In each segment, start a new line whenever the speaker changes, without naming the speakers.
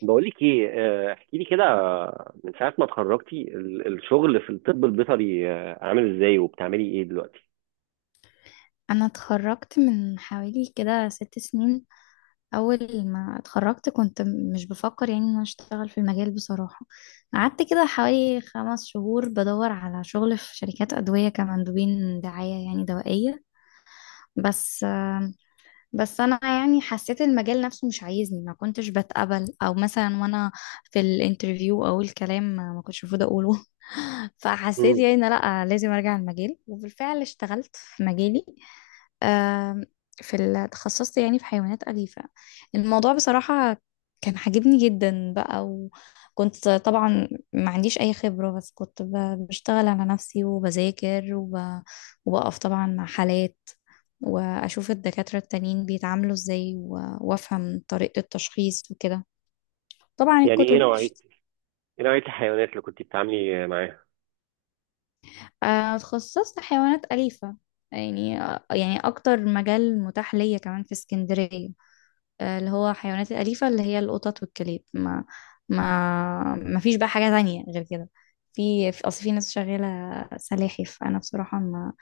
بقولك ايه. احكي لي كده، من ساعة ما اتخرجتي الشغل في الطب البيطري، عامل ازاي وبتعملي ايه دلوقتي؟
انا اتخرجت من حوالي كده 6 سنين. اول ما اتخرجت كنت مش بفكر يعني ان انا اشتغل في المجال بصراحة. قعدت كده حوالي 5 شهور بدور على شغل في شركات ادوية كمندوبين دعاية يعني دوائية. بس بس انا يعني حسيت المجال نفسه مش عايزني، ما كنتش بتقبل او مثلا وانا في الانترفيو او الكلام ما كنتش المفروض اقوله. فحسيت
مم.
يعني إن لا لازم ارجع المجال، وبالفعل اشتغلت في مجالي. آم، في تخصصت يعني في حيوانات أليفة. الموضوع بصراحة كان عاجبني جدا بقى. وكنت طبعا ما عنديش أي خبرة، بس كنت بشتغل على نفسي وبذاكر وبقف طبعا مع حالات، واشوف الدكاترة التانيين بيتعاملوا ازاي وافهم طريقة التشخيص وكده. طبعا
يعني ايه
الكتب.
نوعية ايه نوعية الحيوانات اللي كنت بتتعاملي معاها؟
اتخصصت حيوانات أليفة. يعني يعني اكتر مجال متاح ليا كمان في اسكندرية، اللي هو حيوانات الأليفة اللي هي القطط والكلاب. ما فيش بقى حاجة تانية غير كده. في أصل في ناس شغالة سلاحف. أنا بصراحة ما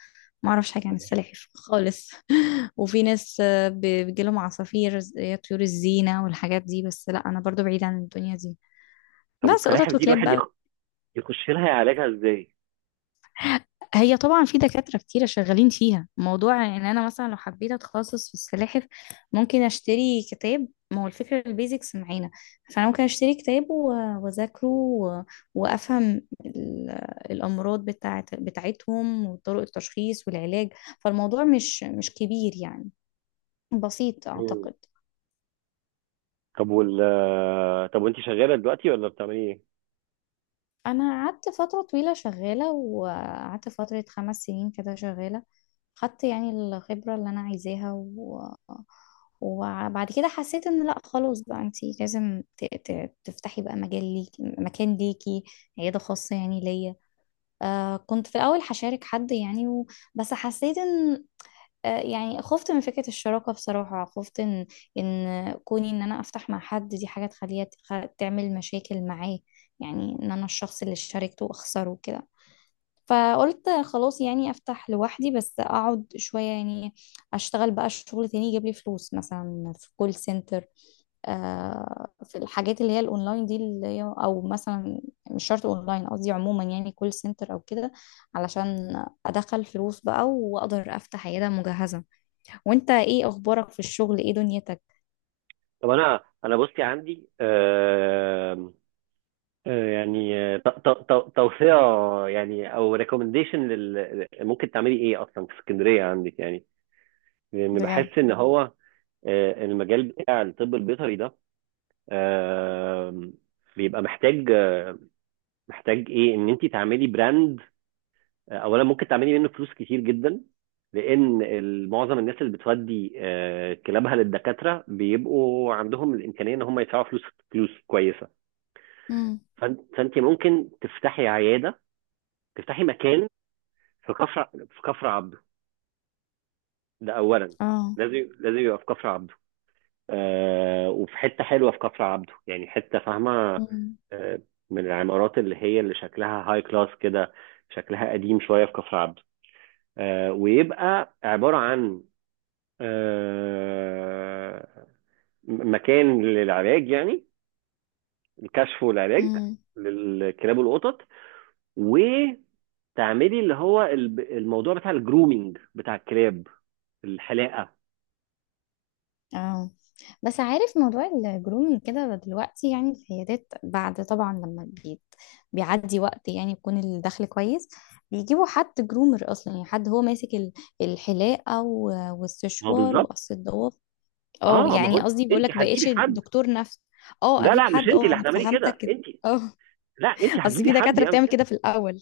ما أعرفش حاجة عن السلاحف خالص. وفي ناس بيجيلهم عصافير زي طيور الزينة والحاجات دي، بس لا أنا برضو بعيدة عن الدنيا دي.
طب
بس
والسلاحف
قطط
دي
وكلاب
الواحد
بقى.
يخش لها يعالجها ازاي؟
هي طبعا في دكاترة كتيرة شغالين فيها. موضوع ان انا مثلا لو حبيت اتخصص في السلاحف، ممكن اشتري كتاب، ما هو الفكرة البيزكس معانا. فانا ممكن اشتري كتاب واذاكره وافهم ال- الامراض بتاعتهم وطرق التشخيص والعلاج. فالموضوع مش كبير يعني، بسيط
مم.
اعتقد.
طب وال آه، طب وانت شغالة دلوقتي ولا بتعملي ايه؟
انا قعدت فتره طويله شغاله، وقعدت فتره 5 سنين كده شغاله. خدت يعني الخبره اللي انا عايزاها وبعد كده حسيت ان لا خلاص بقى، انتي لازم تفتحي بقى مجال ليكي، مكان ليكي، عياده خاصه يعني ليا. آه، كنت في الاول هشارك حد يعني بس حسيت ان يعني خفت من فكرة الشراكة. بصراحة خفت ان كوني ان انا افتح مع حد دي حاجة تخليها تعمل مشاكل معاه، يعني ان انا الشخص اللي شاركته اخسره كده. فقلت خلاص يعني افتح لوحدي، بس اقعد شوية يعني اشتغل بقى شغل تاني يجيب لي فلوس، مثلا في كول سنتر، في الحاجات اللي هي الاونلاين دي اللي هي، او مثلا مش شرط اونلاين، قصدي عموما يعني كول سنتر او كده، علشان ادخل فلوس بقى واقدر افتح عياده مجهزه. وانت ايه اخبارك في الشغل؟ ايه دنيتك؟
طب انا بصي عندي، يعني، توصية يعني او ريكومنديشن لل ممكن تعملي ايه اصلا في اسكندرية عندك، يعني لان
بجد.
بحس ان هو المجال بتاع الطب البيطري ده آه، بيبقى محتاج، محتاج ايه ان انت تعملي براند. اولا ممكن تعملي منه فلوس كتير جدا، لان معظم الناس اللي بتودي كلابها للدكاتره بيبقوا عندهم الامكانيه ان هم يدفعوا فلوس، فلوس كويسه.
امم.
فأنت ممكن تفتحي عياده، تفتحي مكان في كفر عبده، ده اولا.
اه.
لازم لازم يبقى في كفر عبده. آه، وفي حته حلوه في كفر عبده، يعني حته فاهمه،
امم.
آه، من العمارات اللي هي اللي شكلها هاي كلاس كده، شكلها قديم شويه في كفر عبده. آه، ويبقى عباره عن، آه، مكان للعلاج، يعني الكشف والعلاج
امم.
للكلاب والقطط. وتعملي اللي هو الموضوع بتاع الجرومينج بتاع الكلاب، الحلاقه.
اه، بس عارف موضوع الجرومينج كده دلوقتي، يعني العيادات بعد طبعا لما بيت بيعدي وقت، يعني يكون الدخل كويس، بيجيبوا حد جرومر اصلا، يعني حد هو ماسك الحلاقه
ما هو
والسشوار
بالظبط.
وقص الضوافر. اه
اه، ما هو
يعني قصدي بقول
انت
لك
هتجيبي
بقيتش
حد.
دكتور نفس. اه
لا
اجيب
لا، مش
حد،
انت
اه
اللي
انا
هتعملي
فهمتك
كده،
كده.
انت،
اه.
لا انت
اصل
هتجيبي
في
حد
دكاتره
يعمل
بتعمل
كده.
كده في الاول.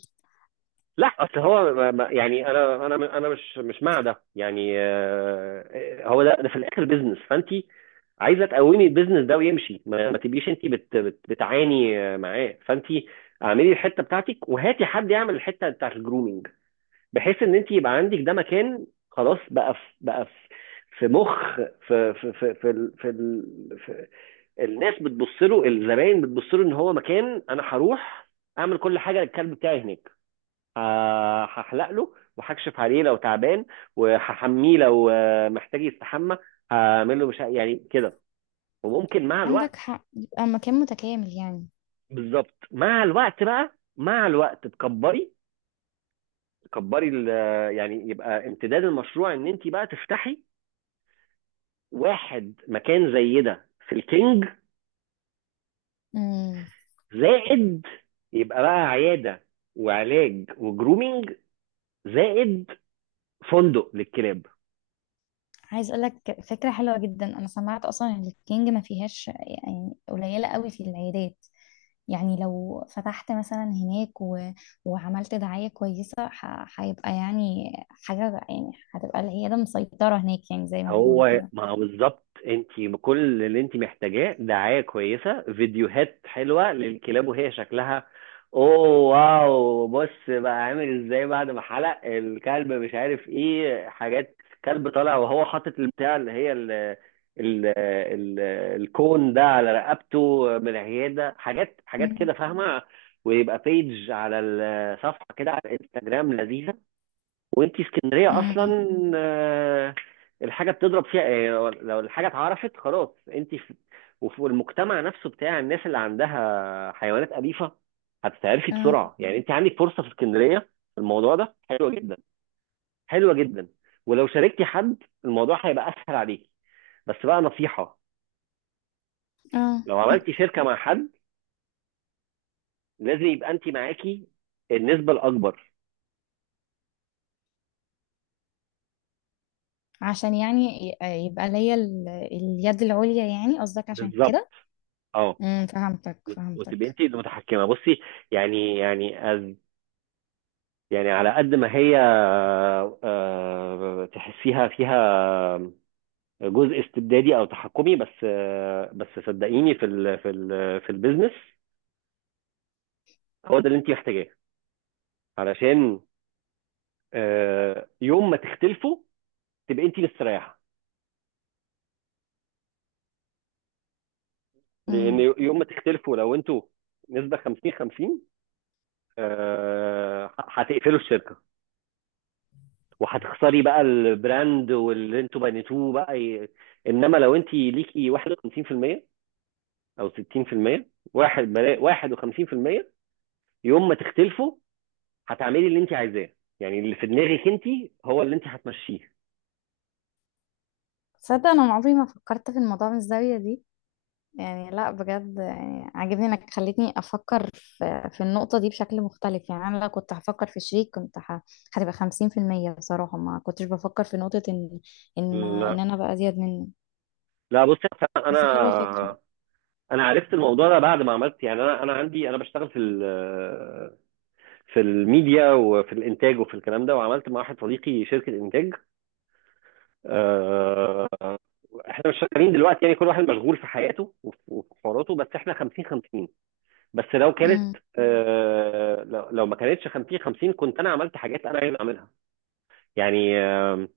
لا اصل هو يعني انا مش مع ده، يعني، هو ده في الاخر بيزنس، فانت عايزه تقومي البيزنس ده ويمشي، ما تبقيش انت بت بت بتعاني، معاه، فانت اعملي الحته بتاعتك وهاتي حد يعمل الحته بتاعت الجرومينج، بحيث ان انت يبقى عندك ده مكان خلاص بقى في الناس بتبص له، الزباين بتبص له ان هو مكان انا هروح اعمل كل حاجه للكلب بتاعي هناك. هحلق له وهكشف عليه لو تعبان، وهحميه لو، محتاج، يستحمى، هعمل له، مش يعني كده. وممكن مع الوقت.
عندك حق، يبقى مكان متكامل يعني.
بالظبط، مع الوقت بقى، مع الوقت تكبري، تكبري يعني، يبقى امتداد المشروع ان انت بقى تفتحي واحد مكان زي ده في الكينج.
مم.
زائد، يبقى بقى عياده وعلاج وجرومينج، زائد فندق للكلاب.
عايز اقول لك فكره حلوه جدا، انا سمعت اصلا ان الكينج ما فيهاش، يعني قليله قوي في العيادات. يعني لو فتحت مثلا هناك وعملت دعايه كويسه، هيبقى يعني حاجه، يعني هتبقى العياده مسيطره هناك يعني زي ما بيقولوا
هو
كده.
ما هو بالظبط، انت بكل اللي انت محتاجاه دعاية كويسة، فيديوهات حلوة للكلاب وهي شكلها اوه واو. بص بقى عامل ازاي بعد ما حلق الكلب، مش عارف ايه، حاجات، كلب طالع وهو حاطط البتاع اللي هي ال ال ال الكون ده على رقبته من العيادة، حاجات حاجات
مم.
كده، فاهمة؟ ويبقى بيج على الصفحة كده على الانستجرام، لذيذة. وانت اسكندريه
مم.
اصلا، آه، الحاجه بتضرب فيها، لو الحاجه اتعرفت خلاص انت في، وفي المجتمع نفسه بتاع الناس اللي عندها حيوانات اليفه، هتتعرفي
اه.
بسرعه. يعني انت عندك فرصه في اسكندريه في الموضوع ده، حلوه جدا، حلوه جدا. ولو شاركتي حد، الموضوع هيبقى اسهل عليكي. بس بقى نصيحه،
اه،
لو عملتي شركه مع حد، لازم يبقى انت معاكي النسبه الاكبر.
عشان يعني ي- يبقى ليا اليد العليا يعني، قصدك عشان
بالظبط،
كده.
اه،
امم، فهمتك
وتبقي
فهمتك.
انت المتحكمه. بصي، يعني يعني يعني على قد ما هي تحسيها فيها جزء استبدادي او تحكمي، بس بس صدقيني في البيزنس هو ده اللي انت محتاجاه، علشان يوم ما تختلفوا تبقى انت مستريحه.
امم.
لان يوم ما تختلفوا لو انتوا نسبه 50 50، هتقفلوا الشركه، وهتخسري بقى البراند واللي انتوا بنيتوه بقى انما لو انت ليكي 51% او 60% واحد بلا... 51% يوم ما تختلفوا هتعملي اللي انت عايزاه، يعني اللي في دماغك انت هو اللي انت هتمشيه.
تصدق انا عمري ما فكرت في الموضوع من الزاويه دي، يعني لا بجد، يعني عاجبني انك خليتني افكر في النقطة دي بشكل مختلف. يعني انا لو كنت هفكر في شريك، كنت هتبقى 50%. بصراحة ما كنتش بفكر في نقطة ان ان
لا
ان انا بقى ازيد منه.
لا، بصي أصل انا،
بس حلوة الفكرة.
انا عرفت الموضوع ده بعد ما عملت، يعني انا انا عندي، انا بشتغل في الميديا وفي الانتاج وفي الكلام ده، وعملت مع واحد صديقي شركة انتاج. آه، احنا مش شغالين دلوقتي، يعني كل واحد مشغول في حياته وفي حواراته، بس احنا 50 50. بس لو كانت،
امم.
لو ما كانتش 50 50 كنت انا عملت حاجات انا عايز اعملها. يعني،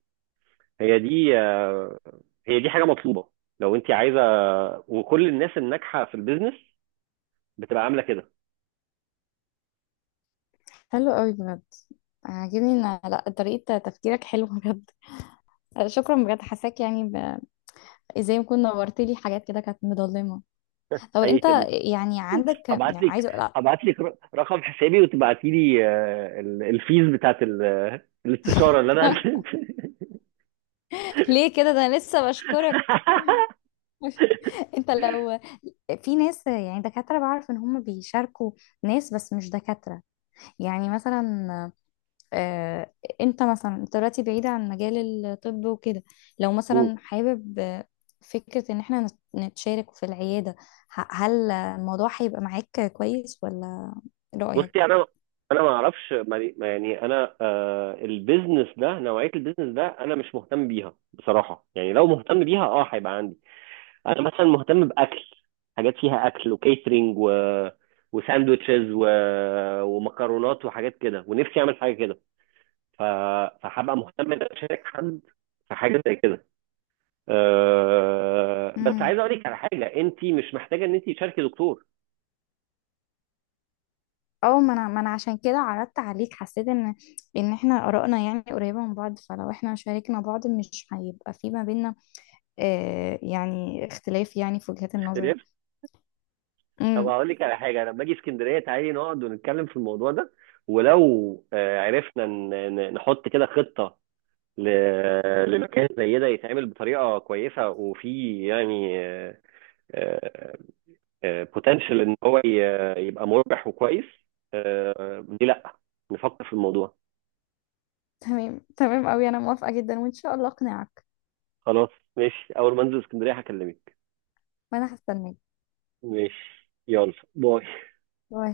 هي دي آه، هي دي حاجه مطلوبه لو انت عايزه. وكل الناس الناجحه في البيزنس بتبقى عامله كده.
حلو قوي بجد. عاجبني ان لا طريقة تفكيرك حلوة بجد. شكرا بجد، حساك يعني ازاي ما كنت، نورت لي حاجات كده كانت مضلمة. طب
اي
انت
خدمه،
يعني عندك يعني
هبعت لك
عايزة لا.
هبعت لك رقم حسابي، وتبعتي لي، الفيز بتاعت الاستشاره اللي انا
ليه كده، ده انا لسه بشكرك. انت لو في ناس يعني دكاترة بعرف ان هم بيشاركوا ناس، بس مش دكاترة يعني، مثلا آه، انت مثلا انت دلوقتي بعيدة عن مجال الطب وكده، لو مثلا حابب آه، فكرة ان احنا نتشارك في العيادة، هل الموضوع هيبقى معاك كويس، ولا
بصي
رأيك؟
انا، انا ما اعرفش ما، يعني انا، آه، البيزنس ده، نوعيه البيزنس ده انا مش مهتم بيها بصراحه، يعني لو مهتم بيها اه هيبقى عندي. انا مثلا مهتم باكل، حاجات فيها اكل وكيترينج، و وساندوتشز، و... ومكرونات وحاجات كده، ونفسي اعمل حاجه كده. ف... فهبقى مهتم ان أنا اشارك حد في حاجه زي كده. أه... بس
امم.
عايز اقول لك على حاجه، انت مش محتاجه ان انت تشاركي دكتور.
اه، ما انا عشان كده عرضت عليك، حسيت ان ان احنا آرائنا يعني قريبة من بعض، فلو احنا شاركنا بعض مش هيبقى في ما بينا آه، يعني اختلاف يعني في وجهات النظر.
طب هقول لك على حاجه، انا لما اجي اسكندريه تعالي نقعد ونتكلم في الموضوع ده. ولو، عرفنا نحط كده خطه لمكان زي ده يتعمل بطريقه كويسه وفي يعني بوتنشال ان هو يبقى مربح وكويس. ليه لا، نفكر في الموضوع.
تمام تمام أوي، أنا موافقة جدا، وإن شاء الله أقنعك.
خلاص، ماشي، اول ما انزل اسكندريه هكلمك.
وأنا هستناك.
ماشي، يلا باي.
باي.